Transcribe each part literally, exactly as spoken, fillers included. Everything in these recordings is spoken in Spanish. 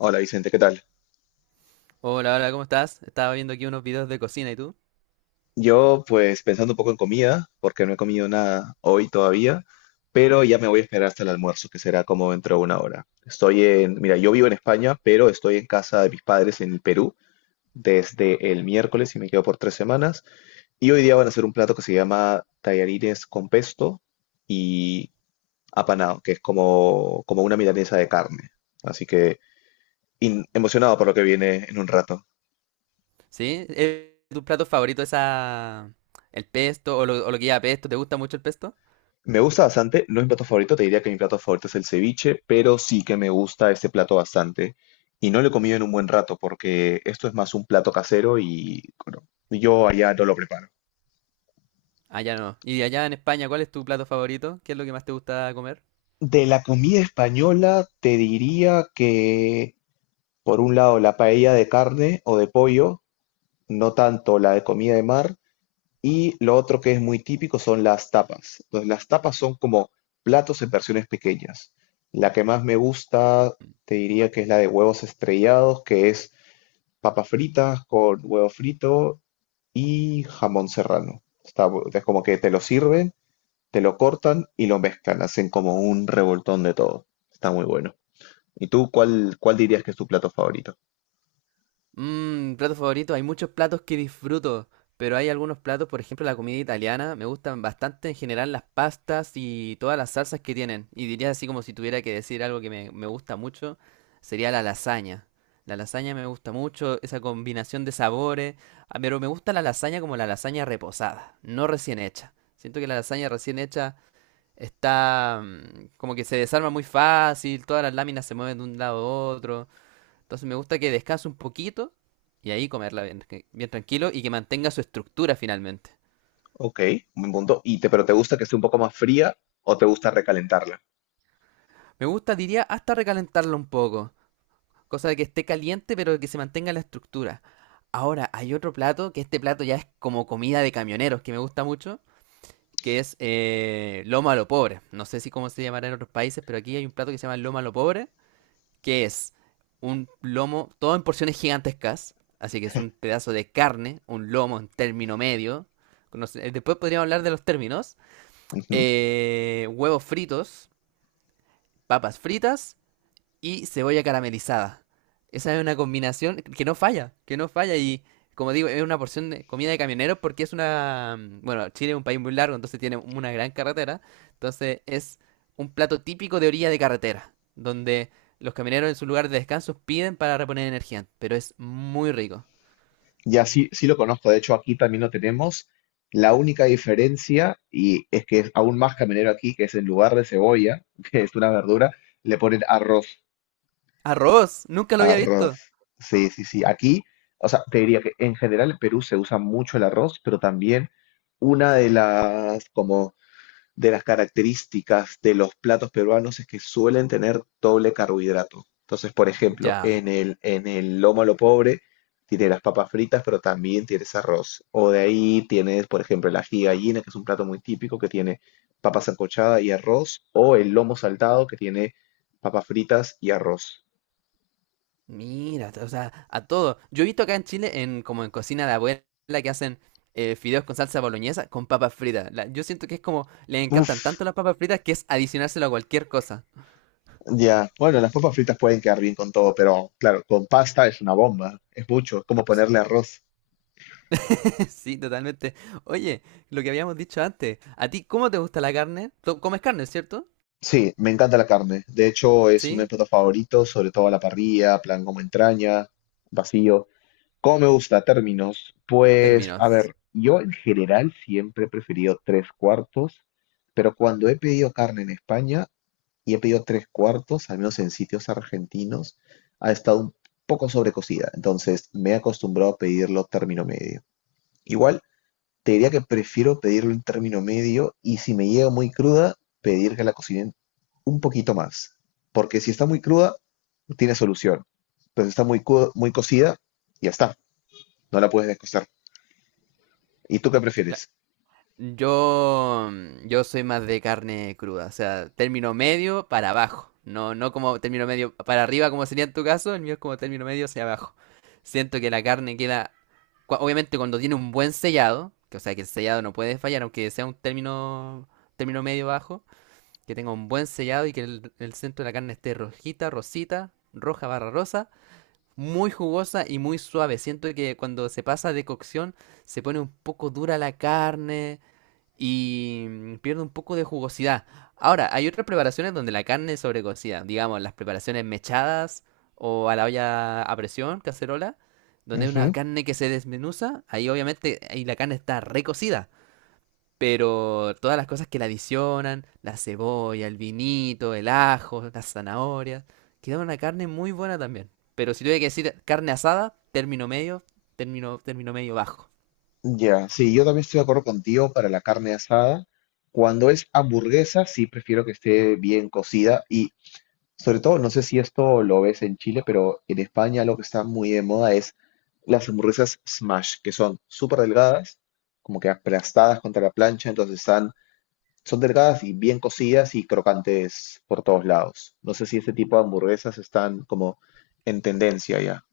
Hola Vicente, ¿qué tal? Hola, hola, ¿cómo estás? Estaba viendo aquí unos videos de cocina, ¿y tú? Yo pues pensando un poco en comida, porque no he comido nada hoy todavía, pero ya me voy a esperar hasta el almuerzo, que será como dentro de una hora. Estoy en, mira, yo vivo en España, pero estoy en casa de mis padres en Perú desde el miércoles y me quedo por tres semanas. Y hoy día van a hacer un plato que se llama tallarines con pesto y apanado, que es como, como una milanesa de carne. Así que in- emocionado por lo que viene en un rato. ¿Sí? ¿Es tu plato favorito esa... el pesto o lo, o lo que lleva pesto? ¿Te gusta mucho el pesto? Me gusta bastante, no es mi plato favorito, te diría que mi plato favorito es el ceviche, pero sí que me gusta este plato bastante. Y no lo he comido en un buen rato porque esto es más un plato casero y bueno, yo allá no lo preparo. Allá no. Y allá en España, ¿cuál es tu plato favorito? ¿Qué es lo que más te gusta comer? De la comida española te diría que por un lado la paella de carne o de pollo, no tanto la de comida de mar, y lo otro que es muy típico son las tapas. Entonces, las tapas son como platos en versiones pequeñas. La que más me gusta, te diría que es la de huevos estrellados, que es papas fritas con huevo frito y jamón serrano. Está, bu- es como que te lo sirven, te lo cortan y lo mezclan, hacen como un revoltón de todo. Está muy bueno. ¿Y tú cuál, cuál dirías que es tu plato favorito? Mmm, plato favorito. Hay muchos platos que disfruto, pero hay algunos platos, por ejemplo, la comida italiana, me gustan bastante en general las pastas y todas las salsas que tienen. Y diría así como si tuviera que decir algo que me, me gusta mucho, sería la lasaña. La lasaña me gusta mucho, esa combinación de sabores, ah, pero me gusta la lasaña como la lasaña reposada, no recién hecha. Siento que la lasaña recién hecha está mm, como que se desarma muy fácil, todas las láminas se mueven de un lado a otro. Entonces me gusta que descanse un poquito y ahí comerla bien, bien tranquilo y que mantenga su estructura finalmente. Ok, un buen punto. ¿Y te, pero te gusta que esté un poco más fría o te gusta recalentarla? Me gusta, diría, hasta recalentarla un poco. Cosa de que esté caliente pero que se mantenga la estructura. Ahora, hay otro plato, que este plato ya es como comida de camioneros, que me gusta mucho, que es eh, lomo a lo pobre. No sé si cómo se llamará en otros países, pero aquí hay un plato que se llama lomo a lo pobre, que es un lomo, todo en porciones gigantescas, así que es un pedazo de carne, un lomo en término medio. No. Después podríamos hablar de los términos. Eh, huevos fritos, papas fritas y cebolla caramelizada. Esa es una combinación que no falla, que no falla y como digo, es una porción de comida de camioneros porque es una... mm, bueno, Chile es un país muy largo, entonces tiene una gran carretera. Entonces es un plato típico de orilla de carretera, donde los camioneros en su lugar de descanso piden para reponer energía, pero es muy rico. Ya, sí, sí lo conozco, de hecho aquí también lo tenemos. La única diferencia, y es que es aún más caminero aquí, que es en lugar de cebolla, que es una verdura, le ponen arroz. Arroz, nunca lo había Arroz. visto. Sí, sí, sí. Aquí, o sea, te diría que en general en Perú se usa mucho el arroz, pero también una de las como de las características de los platos peruanos es que suelen tener doble carbohidrato. Entonces, por ejemplo, Ya. en el, en el lomo a lo pobre tiene las papas fritas, pero también tienes arroz. O de ahí tienes, por ejemplo, el ají de gallina, que es un plato muy típico que tiene papa sancochada y arroz, o el lomo saltado que tiene papas fritas y arroz. Mira, o sea, a todo. Yo he visto acá en Chile, en como en cocina de abuela, que hacen eh, fideos con salsa boloñesa con papas fritas. La- yo siento que es como, les encantan Uf, tanto las papas fritas que es adicionárselo a cualquier cosa. ya. Bueno, las papas fritas pueden quedar bien con todo, pero claro, con pasta es una bomba, es mucho, es como S- ponerle arroz. Sí, totalmente. Oye, lo que habíamos dicho antes, ¿a ti cómo te gusta la carne? Tú comes carne, ¿cierto? Sí, me encanta la carne. De hecho, es uno de mis Sí, platos favoritos, sobre todo a la parrilla, plan como entraña, vacío. ¿Cómo me gusta? Términos. Pues, a términos. ver, yo en general siempre he preferido tres cuartos, pero cuando he pedido carne en España y he pedido tres cuartos, al menos en sitios argentinos, ha estado un poco sobrecocida. Entonces, me he acostumbrado a pedirlo término medio. Igual te diría que prefiero pedirlo en término medio y si me llega muy cruda, pedir que la cocinen un poquito más. Porque si está muy cruda, tiene solución. Pero si está muy, cu- muy cocida, ya está, no la puedes descostar. ¿Y tú qué prefieres? Yo, mm, yo soy más de carne cruda, o sea, término medio para abajo, no, no como término medio para arriba como sería en tu caso, el mío es como término medio hacia abajo. Siento que la carne queda, cua- obviamente cuando tiene un buen sellado, que o sea que el sellado no puede fallar, aunque sea un término, término medio bajo, que tenga un buen sellado y que el, el centro de la carne esté rojita, rosita, roja barra rosa, muy jugosa y muy suave. Siento que cuando se pasa de cocción se pone un poco dura la carne y mm, pierde un poco de jugosidad. Ahora, hay otras preparaciones donde la carne es sobrecocida, digamos, las preparaciones mechadas o a la olla a presión, cacerola, donde hay una Ujú. carne que se desmenuza, ahí obviamente ahí la carne está recocida, pero todas las cosas que la adicionan, la cebolla, el vinito, el ajo, las zanahorias, queda una carne muy buena también. Pero si tuviera que decir carne asada, término medio, término, término medio bajo. Ya, sí, yo también estoy de acuerdo contigo para la carne asada. Cuando es hamburguesa, sí prefiero que esté bien cocida. Y sobre todo, no sé si esto lo ves en Chile, pero en España lo que está muy de moda es las hamburguesas smash, que son súper delgadas, como que aplastadas contra la plancha, entonces están, son delgadas y bien cocidas y crocantes por todos lados. No sé si este tipo de hamburguesas están como en tendencia ya.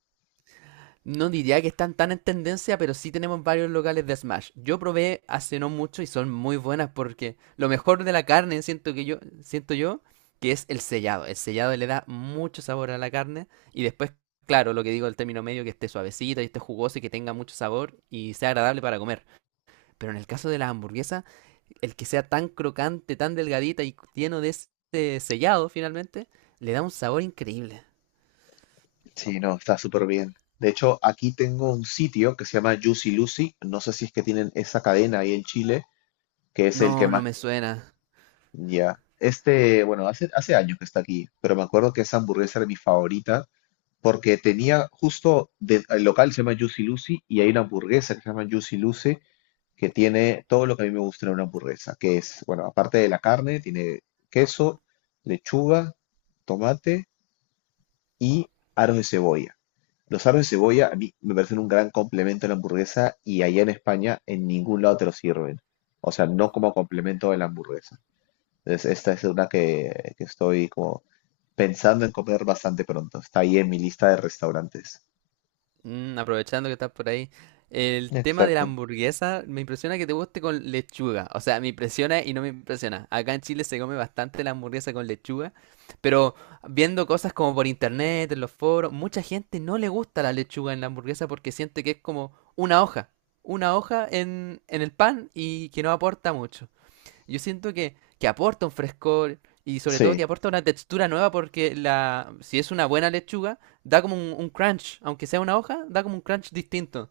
No diría que están tan en tendencia, pero sí tenemos varios locales de Smash. Yo probé hace no mucho y son muy buenas porque lo mejor de la carne, siento que yo, siento yo, que es el sellado. El sellado le da mucho sabor a la carne y después, claro, lo que digo el término medio, que esté suavecita y esté jugosa y que tenga mucho sabor y sea agradable para comer. Pero en el caso de las hamburguesas el que sea tan crocante, tan delgadita y lleno de ese sellado finalmente, le da un sabor increíble. Sí, no, está súper bien. De hecho, aquí tengo un sitio que se llama Juicy Lucy. No sé si es que tienen esa cadena ahí en Chile, que es el que No, no más. me suena. Ya. Este, bueno, hace, hace años que está aquí, pero me acuerdo que esa hamburguesa era mi favorita porque tenía justo de- el local se llama Juicy Lucy y hay una hamburguesa que se llama Juicy Lucy que tiene todo lo que a mí me gusta en una hamburguesa, que es, bueno, aparte de la carne, tiene queso, lechuga, tomate y aros de cebolla. Los aros de cebolla a mí me parecen un gran complemento a la hamburguesa y allá en España en ningún lado te lo sirven. O sea, no como complemento de la hamburguesa. Entonces, esta es una que, que estoy como pensando en comer bastante pronto. Está ahí en mi lista de restaurantes. Mm, aprovechando que estás por ahí, el tema de la Exacto. hamburguesa me impresiona que te guste con lechuga. O sea, me impresiona y no me impresiona. Acá en Chile se come bastante la hamburguesa con lechuga, pero viendo cosas como por internet, en los foros, mucha gente no le gusta la lechuga en la hamburguesa porque siente que es como una hoja, una hoja en, en el pan y que no aporta mucho. Yo siento que, que aporta un frescor y sobre todo Sí, que aporta una textura nueva porque la, si es una buena lechuga, da como un, un crunch, aunque sea una hoja, da como un crunch distinto.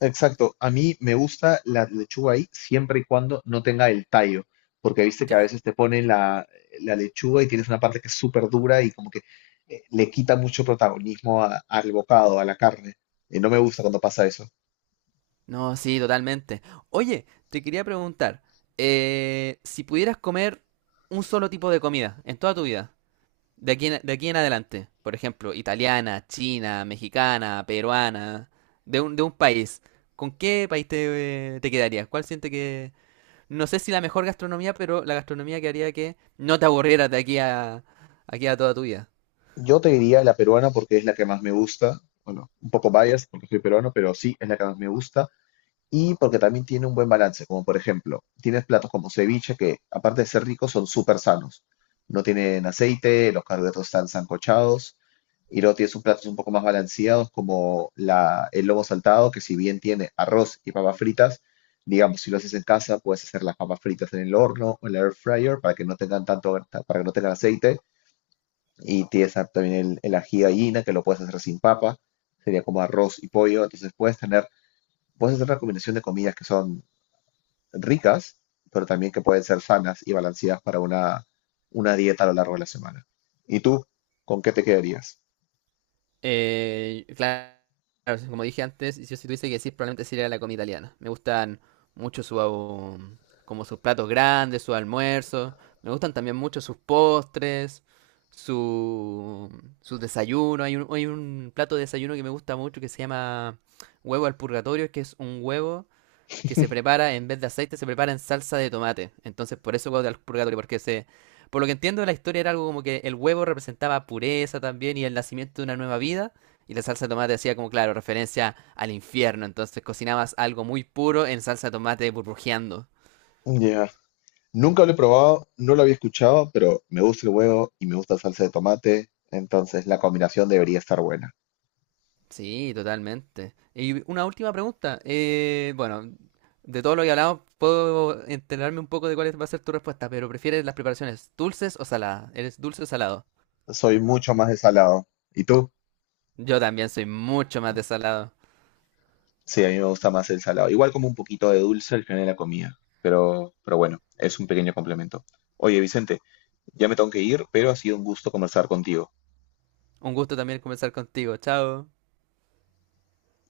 exacto. A mí me gusta la lechuga ahí siempre y cuando no tenga el tallo, porque viste que a Ya, veces te ponen la, la lechuga y tienes una parte que es súper dura y como que eh, le quita mucho protagonismo a- al bocado, a la carne. Y no me gusta cuando pasa eso. no, sí, totalmente. Oye, te quería preguntar, eh, si pudieras comer un solo tipo de comida en toda tu vida, de aquí en, de aquí en adelante, por ejemplo, italiana, china, mexicana, peruana, de un, de un país, ¿con qué país te, eh, te quedarías? ¿Cuál sientes no sé si la mejor gastronomía, pero la gastronomía que haría que no te aburrieras de aquí a, aquí a toda tu vida. Yo te diría la peruana porque es la que más me gusta. Bueno, un poco biased porque soy peruano, pero sí, es la que más me gusta. Y porque también tiene un buen balance, como por ejemplo, tienes platos como ceviche que, aparte de ser ricos, son súper sanos. No tienen aceite, los carbohidratos están sancochados, y luego tienes un platos un poco más balanceados como la, el lomo saltado, que si bien tiene arroz y papas fritas, digamos, si lo haces en casa, puedes hacer las papas fritas en el horno o en la air fryer para que no tengan tanto, para que no tengan aceite. Y tienes a- también el, el ají de gallina, que lo puedes hacer sin papa, sería como arroz y pollo. Entonces puedes tener, puedes hacer una combinación de comidas que son ricas, pero también que pueden ser sanas y balanceadas para una, una dieta a lo largo de la semana. ¿Y tú, con qué te quedarías? Eh, claro, como dije antes, yo si tuviese que decir, probablemente sería la comida italiana. Me gustan mucho su, um, como sus platos grandes, sus almuerzos. Me gustan también mucho sus postres, su, sus desayunos. Hay un, hay un plato de desayuno que me gusta mucho que se llama huevo al purgatorio, que es un huevo que se prepara en vez de aceite, se prepara en salsa de tomate. Entonces, por eso huevo del purgatorio, porque se. Por lo que entiendo, la historia era algo como que el huevo representaba pureza también y el nacimiento de una nueva vida. Y la salsa de tomate hacía como, claro, referencia al infierno. Entonces cocinabas algo muy puro en salsa de tomate burbujeando. Ya. Nunca lo he probado, no lo había escuchado, pero me gusta el huevo y me gusta la salsa de tomate, entonces la combinación debería estar buena. Sí, totalmente. Y una última pregunta. Eh, bueno, de todo lo que hablamos, puedo enterarme un poco de cuál va a ser tu respuesta, pero ¿prefieres las preparaciones dulces o saladas? ¿Eres dulce o salado? Soy mucho más de salado. ¿Y tú? Yo también soy mucho más de salado. Sí, a mí me gusta más el salado. Igual como un poquito de dulce al final de la comida, pero, pero bueno, es un pequeño complemento. Oye, Vicente, ya me tengo que ir, pero ha sido un gusto conversar contigo. Un gusto también conversar contigo. Chao.